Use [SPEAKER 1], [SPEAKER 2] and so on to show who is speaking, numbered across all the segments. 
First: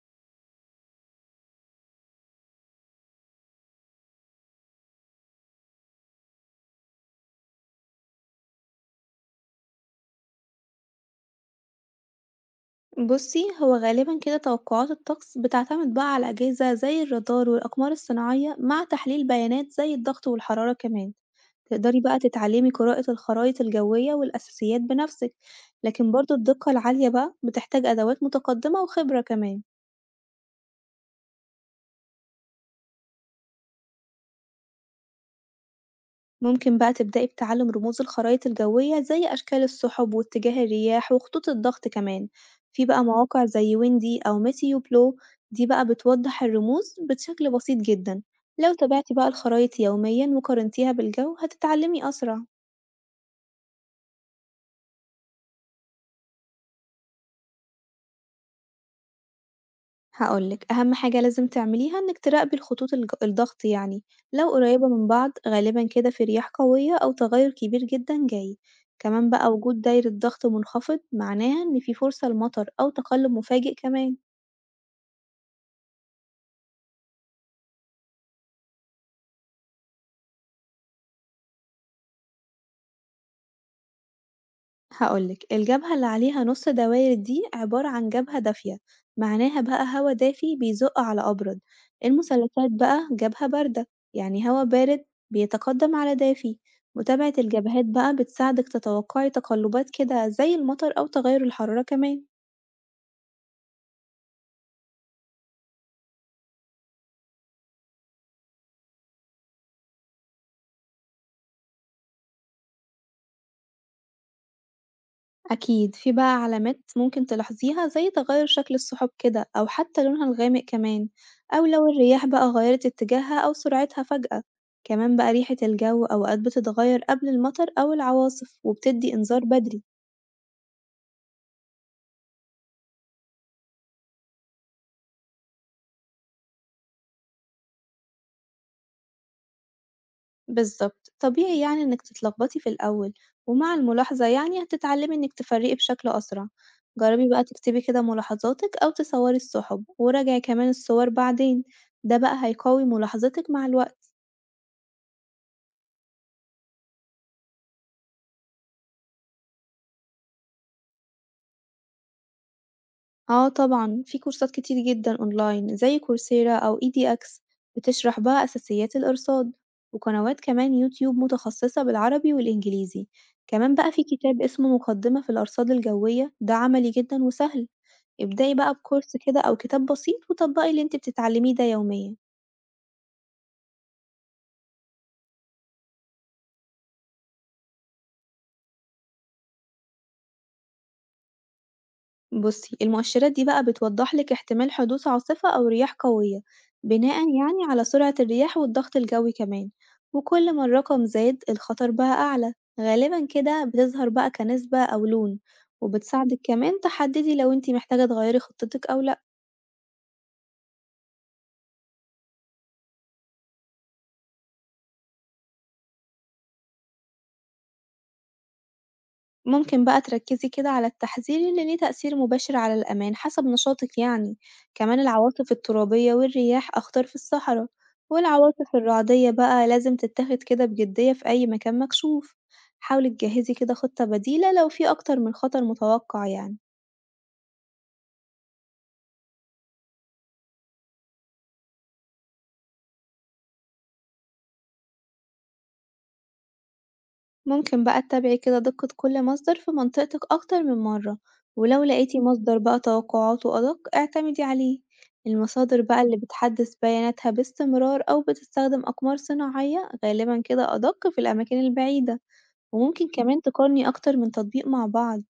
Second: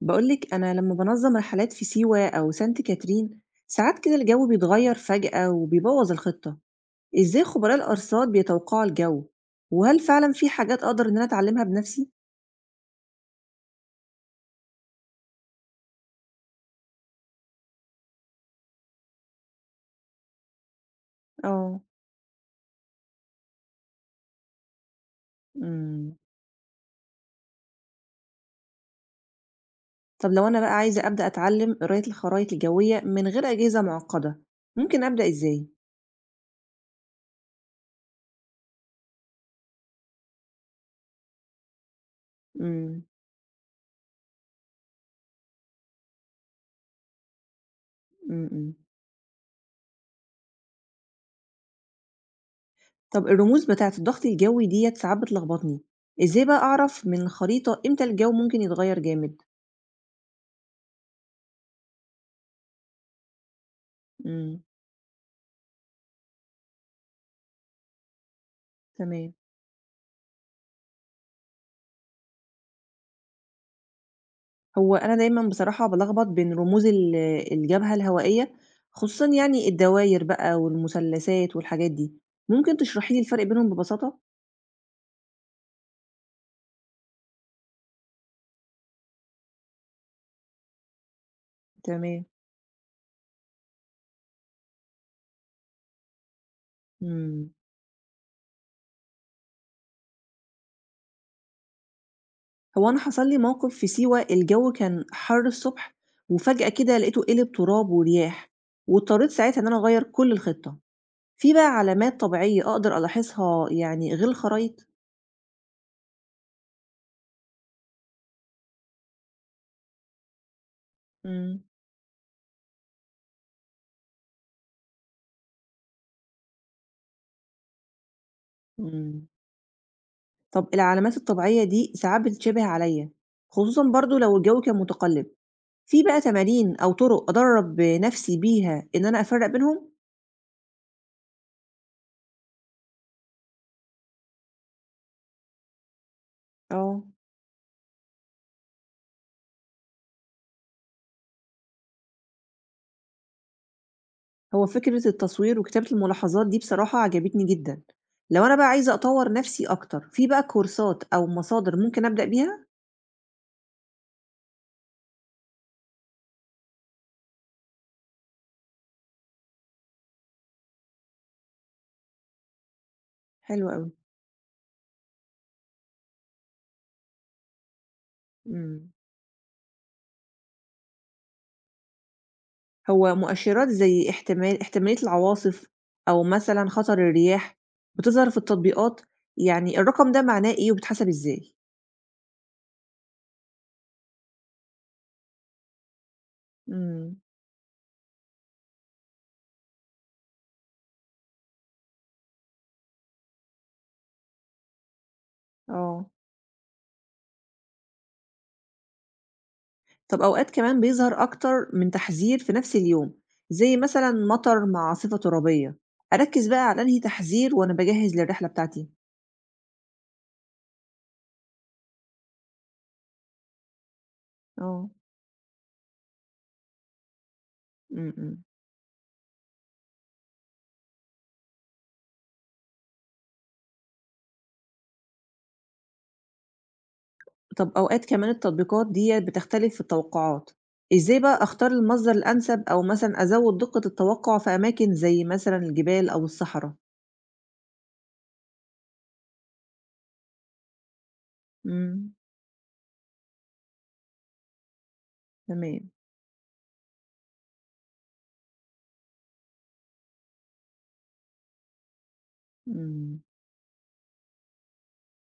[SPEAKER 1] بقولك أنا لما بنظم رحلات في سيوة أو سانت كاترين، ساعات كده الجو بيتغير فجأة وبيبوظ الخطة. إزاي خبراء الأرصاد بيتوقعوا الجو؟ وهل فعلا في حاجات أقدر إن أنا أتعلمها بنفسي؟
[SPEAKER 2] بُصّي، هو غالبًا كده توقعات الطقس بتعتمد بقى على أجهزة زي الرادار والأقمار الصناعية مع تحليل بيانات زي الضغط والحرارة كمان،
[SPEAKER 1] آه.
[SPEAKER 2] تقدري بقى تتعلمي قراءة الخرايط الجوية والأساسيات بنفسِك، لكن
[SPEAKER 1] أمم.
[SPEAKER 2] برضه الدقة العالية بقى بتحتاج أدوات متقدمة وخبرة كمان.
[SPEAKER 1] طب لو أنا بقى عايزة أبدأ أتعلم قراية الخرائط الجوية من غير أجهزة معقدة، ممكن أبدأ إزاي؟
[SPEAKER 2] ممكن بقى تبدأي بتعلم رموز الخرايط الجوية زي أشكال السحب واتجاه الرياح وخطوط الضغط كمان. في بقى
[SPEAKER 1] أمم.
[SPEAKER 2] مواقع زي ويندي أو ميسيو بلو، دي بقى بتوضح الرموز بشكل بسيط جدا. لو
[SPEAKER 1] أمم.
[SPEAKER 2] تابعتي بقى الخرايط يوميا وقارنتيها بالجو هتتعلمي أسرع.
[SPEAKER 1] طب الرموز بتاعة الضغط الجوي ديت ساعات بتلخبطني، إزاي بقى أعرف من الخريطة إمتى الجو ممكن يتغير جامد؟
[SPEAKER 2] هاقول لِك، أهم حاجة لازم تعمليها إنِّك تراقبي الخطوط الضغط يعني، لو
[SPEAKER 1] أمم.
[SPEAKER 2] قريبة من بعض غالبًا كده في رياح قوية أو تغيُّر كبير جدًا جاي، كمان
[SPEAKER 1] تمام.
[SPEAKER 2] بقى وجود دايرة ضغط منخفض معناها إن في فرصة لمطر أو تقلُّب مفاجئ كمان.
[SPEAKER 1] هو أنا دايمًا بصراحة بالخبط بين رموز الجبهة الهوائية، خصوصًا يعني الدواير بقى والمثلثات والحاجات دي، ممكن تشرحي لي الفرق بينهم ببساطة؟
[SPEAKER 2] هاقول لِك، الجبهة اللي عليها نُص دواير دي عبارة عن جبهة دافية، معناها بقى هوا دافي بيزُق على أبرد،
[SPEAKER 1] تمام.
[SPEAKER 2] المثلثات بقى جبهة باردة، يعني هوا بارد بيتقدم على دافي، متابعة
[SPEAKER 1] إمم.
[SPEAKER 2] الجبهات بقى بتساعدِك تتوقعي تقلبات كده زي المطر أو تغير الحرارة كمان.
[SPEAKER 1] هو أنا حصل لي موقف في سيوة، الجو كان حَر الصبح، وفجأة كده لقيته قِلب تراب ورياح، واضطريت ساعتها إن أنا أغيّر كل الخطة. في بقى علامات طبيعية أقدر ألاحظها يعني غير الخرايط؟
[SPEAKER 2] أكيد في بقى علامات ممكن تلاحظيها زي تغير شكل السحب كده أو حتى لونها الغامق كمان،
[SPEAKER 1] إمم.
[SPEAKER 2] أو لو الرياح بقى غيرت اتجاهها أو سرعتها فجأة. كمان بقى ريحة الجو أوقات بتتغير قبل المطر أو العواصف وبتدي
[SPEAKER 1] إمم.
[SPEAKER 2] إنذار بدري.
[SPEAKER 1] طب العلامات الطبيعية دي ساعات بتتشبه عليَّ، خصوصًا برضه لو الجو كان متقلب. في بقى تمارين أو طُرق أدرّب نَفْسي بيها إن أنا أفرّق بينهم؟
[SPEAKER 2] بالظبط طبيعي يعني إنك تتلخبطي في الأول، ومع الملاحظة يعني هتتعلمي إنك تفرقي بشكل أسرع.
[SPEAKER 1] آه.
[SPEAKER 2] جربي بقى تكتبي كده ملاحظاتك أو تصوري السحب وراجعي كمان الصور بعدين، ده بقى هيقوي ملاحظتك مع الوقت.
[SPEAKER 1] هو فكرة التصوير وكتابة الملاحظات دي بصراحة عجبتني جدًا. لو أنا بقى عايزة أطوّر نَفْسي أكتر، في بقى كورسات أو مصادر ممكن أبدأ بيها؟
[SPEAKER 2] آه طبعًا، في كورسات كتير جدًا أونلاين زي كورسيرا أو EDX بتشرح بقى أساسيات الإرصاد، وقنوات كمان يوتيوب متخصصة بالعربي والإنجليزي،
[SPEAKER 1] حلو
[SPEAKER 2] كمان
[SPEAKER 1] أوي.
[SPEAKER 2] بقى في كتاب اسمه مقدمة في الأرصاد الجوية ده عملي جدًا وسهل، ابدئي بقى
[SPEAKER 1] إمم.
[SPEAKER 2] بكورس كده أو كتاب بسيط وطبقي اللي انتِ بتتعلميه ده يوميًا.
[SPEAKER 1] هو مؤشرات زي احتمالية العواصف أو مثلًا خطر الرياح بتظهر في التطبيقات، يعني الرقم ده معناه إيه وبيتحسب إزاي؟
[SPEAKER 2] بُصّي، المؤشرات دي بقى بتوضح لِك احتمال حدوث عاصفة أو رياح قوية، بناءً
[SPEAKER 1] إمم.
[SPEAKER 2] يعني على سرعة الرياح والضغط الجوي كمان، وكل ما الرقم زاد الخطر بقى أعلى، غالبًا كده بتظهر بقى كنسبة أو لون،
[SPEAKER 1] آه.
[SPEAKER 2] وبتساعدِك كمان تحددي لو أنتِ محتاجة تغيّري خطتِك أو لأ.
[SPEAKER 1] طب أوقات كمان بيظهر أكتر من تحذير في نفس اليوم، زي مثلًا مطر مع عاصفة ترابية، أركّز بقى على أنهي تحذير وأنا باجهّز للرحلة بتاعتي؟
[SPEAKER 2] ممكن بقى تركزي كده على التحذير اللي ليه تأثير مباشر على الأمان حسب نشاطك يعني،
[SPEAKER 1] اه.
[SPEAKER 2] كمان العواصف الترابية والرياح أخطر في الصحراء،
[SPEAKER 1] امم. امم.
[SPEAKER 2] والعواصف الرعدية بقى لازم تتاخد كده بجدية في أي مكان مكشوف، حاولي تجهزي كده خطة بديلة لو في أكتر من خطر متوقع يعني.
[SPEAKER 1] طب أوقات كمان التطبيقات ديّة بتختلف في التوقعات، إزاي بقى أختار المصدر الأنسب أو مثلًا أزوّد دقة التوقع في أماكن زي مثلًا الجبال أو الصحرا؟
[SPEAKER 2] ممكن بقى تتابعي كده دقة كل مصدر في منطقتك أكتر من مرة، ولو
[SPEAKER 1] امم.
[SPEAKER 2] لقيتي مصدر بقى توقعاته أدق اعتمدي عليه، المصادر
[SPEAKER 1] تمام.
[SPEAKER 2] بقى اللي بتحدث بياناتها باستمرار أو بتستخدم أقمار صناعية غالبا كده أدق في الأماكن البعيدة، وممكن
[SPEAKER 1] امم.
[SPEAKER 2] كمان تقارني أكتر من تطبيق مع بعض.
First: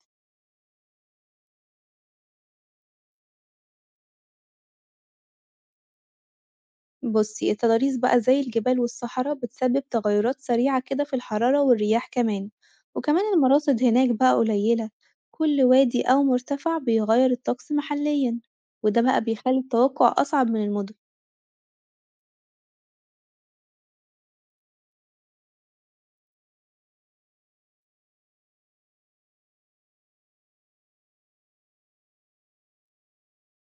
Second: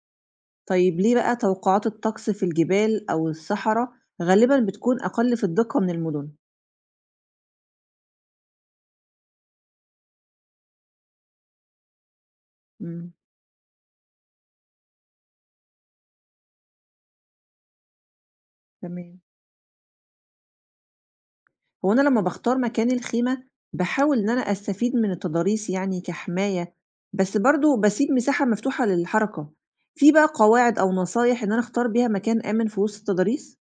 [SPEAKER 1] طيب ليه بقى توقعات الطقس في الجبال أو الصحرا غالبًا بتكون أقل في الدقة من المدن؟
[SPEAKER 2] بُصّي، التضاريس بقى زي الجبال والصحرا بتسبب تغيرات سريعة كده في الحرارة والرياح كمان،
[SPEAKER 1] امم.
[SPEAKER 2] وكمان المراصد هناك بقى قليلة، كل وادي أو مرتفع بيغير الطقس محليًا، وده بقى
[SPEAKER 1] تمام.
[SPEAKER 2] بيخلي التوقع أصعب من المدن.
[SPEAKER 1] هو أنا لمّا باختار مكان الخيمة، باحاول إن أنا أستفيد من التضاريس يعني كحماية، بس برضه باسيب مساحة مفتوحة للحركة. في بقى قواعد أو نصايح إن أنا أختار بيها مكان آمن في وسط التضاريس؟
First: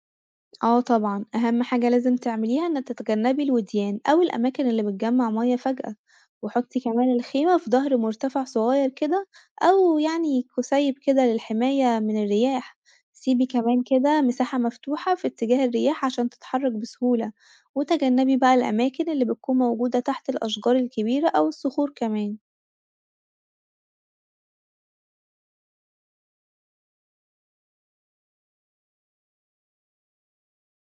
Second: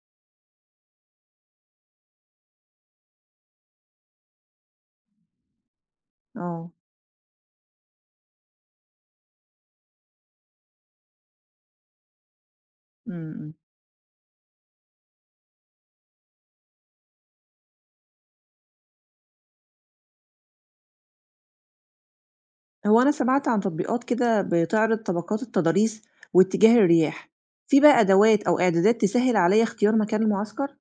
[SPEAKER 2] آه طبعًا، أهم حاجة لازم تعمليها إنِّك تتجنبي الوديان أو الأماكن اللي بتجمّع مَيّة فجأة،
[SPEAKER 1] آه.
[SPEAKER 2] وحُطّي كمان الخيمة في ضهر مرتفع صغير كده أو يعني كُسيب كده للحماية من الرياح،
[SPEAKER 1] إمم.
[SPEAKER 2] سيبي
[SPEAKER 1] إمم.
[SPEAKER 2] كمان كده مساحة مفتوحة في اتجاه الرياح عشان تتحرك بسهولة، وتجنبي بقى الأماكن اللي بتكون موجودة تحت الأشجار الكبيرة أو الصخور كمان.
[SPEAKER 1] هو أنا سمعت عن تطبيقات كده بتعرض طبقات التضاريس واتجاه الرياح، في بقى أدوات أو إعدادات تسهِّل عليَّ اختيار مكان المعسكر؟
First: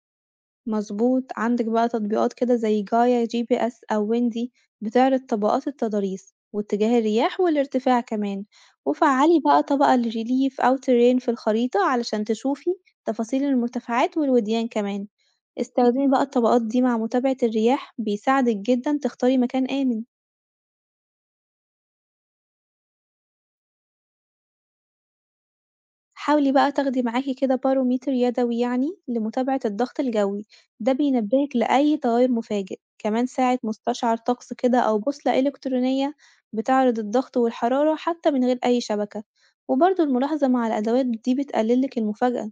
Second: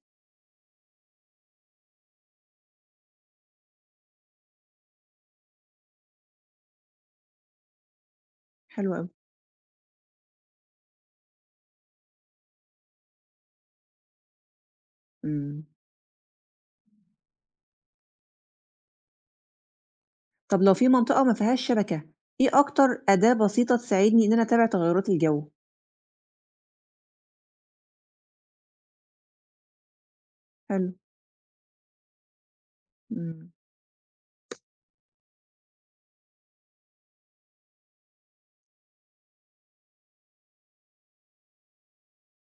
[SPEAKER 2] مضبوط، عندك بقى تطبيقات كده زي جايا GPS أو ويندي بتعرض طبقات التضاريس واتجاه الرياح والارتفاع كمان،
[SPEAKER 1] حلو أوي.
[SPEAKER 2] وفعلي بقى طبقة لريليف أو ترين في الخريطة علشان تشوفي تفاصيل المرتفعات والوديان كمان،
[SPEAKER 1] إمم.
[SPEAKER 2] استخدمي بقى الطبقات دي مع متابعة الرياح بيساعدك جدا تختاري مكان آمن.
[SPEAKER 1] طب لو في منطقة ما فيهاش شبكة، إيه أكتر أداة بسيطة تساعدني إن أنا أتابع تغيرات الجو؟
[SPEAKER 2] حاولي بقى تاخدي معاكِ كده باروميتر يدوي يعني لمتابعة الضغط الجوي، ده
[SPEAKER 1] حلو.
[SPEAKER 2] بينبهِك لأي تغيُّر مفاجئ، كمان
[SPEAKER 1] إمم.
[SPEAKER 2] ساعة مستشعر طقس كده أو بوصلة إلكترونية بتعرض الضغط والحرارة حتى من غير أي شبكة، وبرضه الملاحظة مع الأدوات دي بتقلل لِك المفاجأة.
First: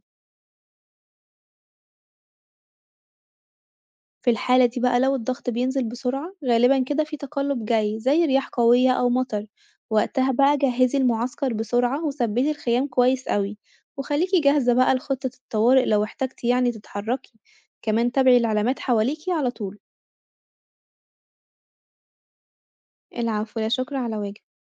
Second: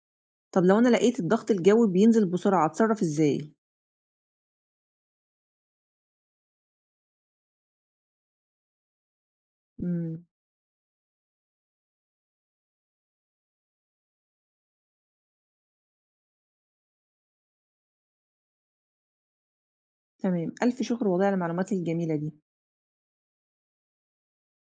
[SPEAKER 1] طب لو أنا لقيت الضغط الجوي بينزل بسرعة أتصرف إزاي؟
[SPEAKER 2] في الحالة دي بقى لو الضغط بينزل بسرعة غالبًا كده في تقلُّب جاي زي رياح قوية أو مطر،
[SPEAKER 1] امم.
[SPEAKER 2] وقتها بقى جهّزي المعسكر بسرعة وثبّتي الخيام كويس أوي، وخليكِ جاهزة بقى لخطة الطوارئ لو احتجتِ يعني تتحرّكي، كمان تابعي العلامات حواليكِ على طول.
[SPEAKER 1] تمام، ألف شكر والله على المعلومات الجميلة دي.
[SPEAKER 2] العفو، لا شكر على واجب.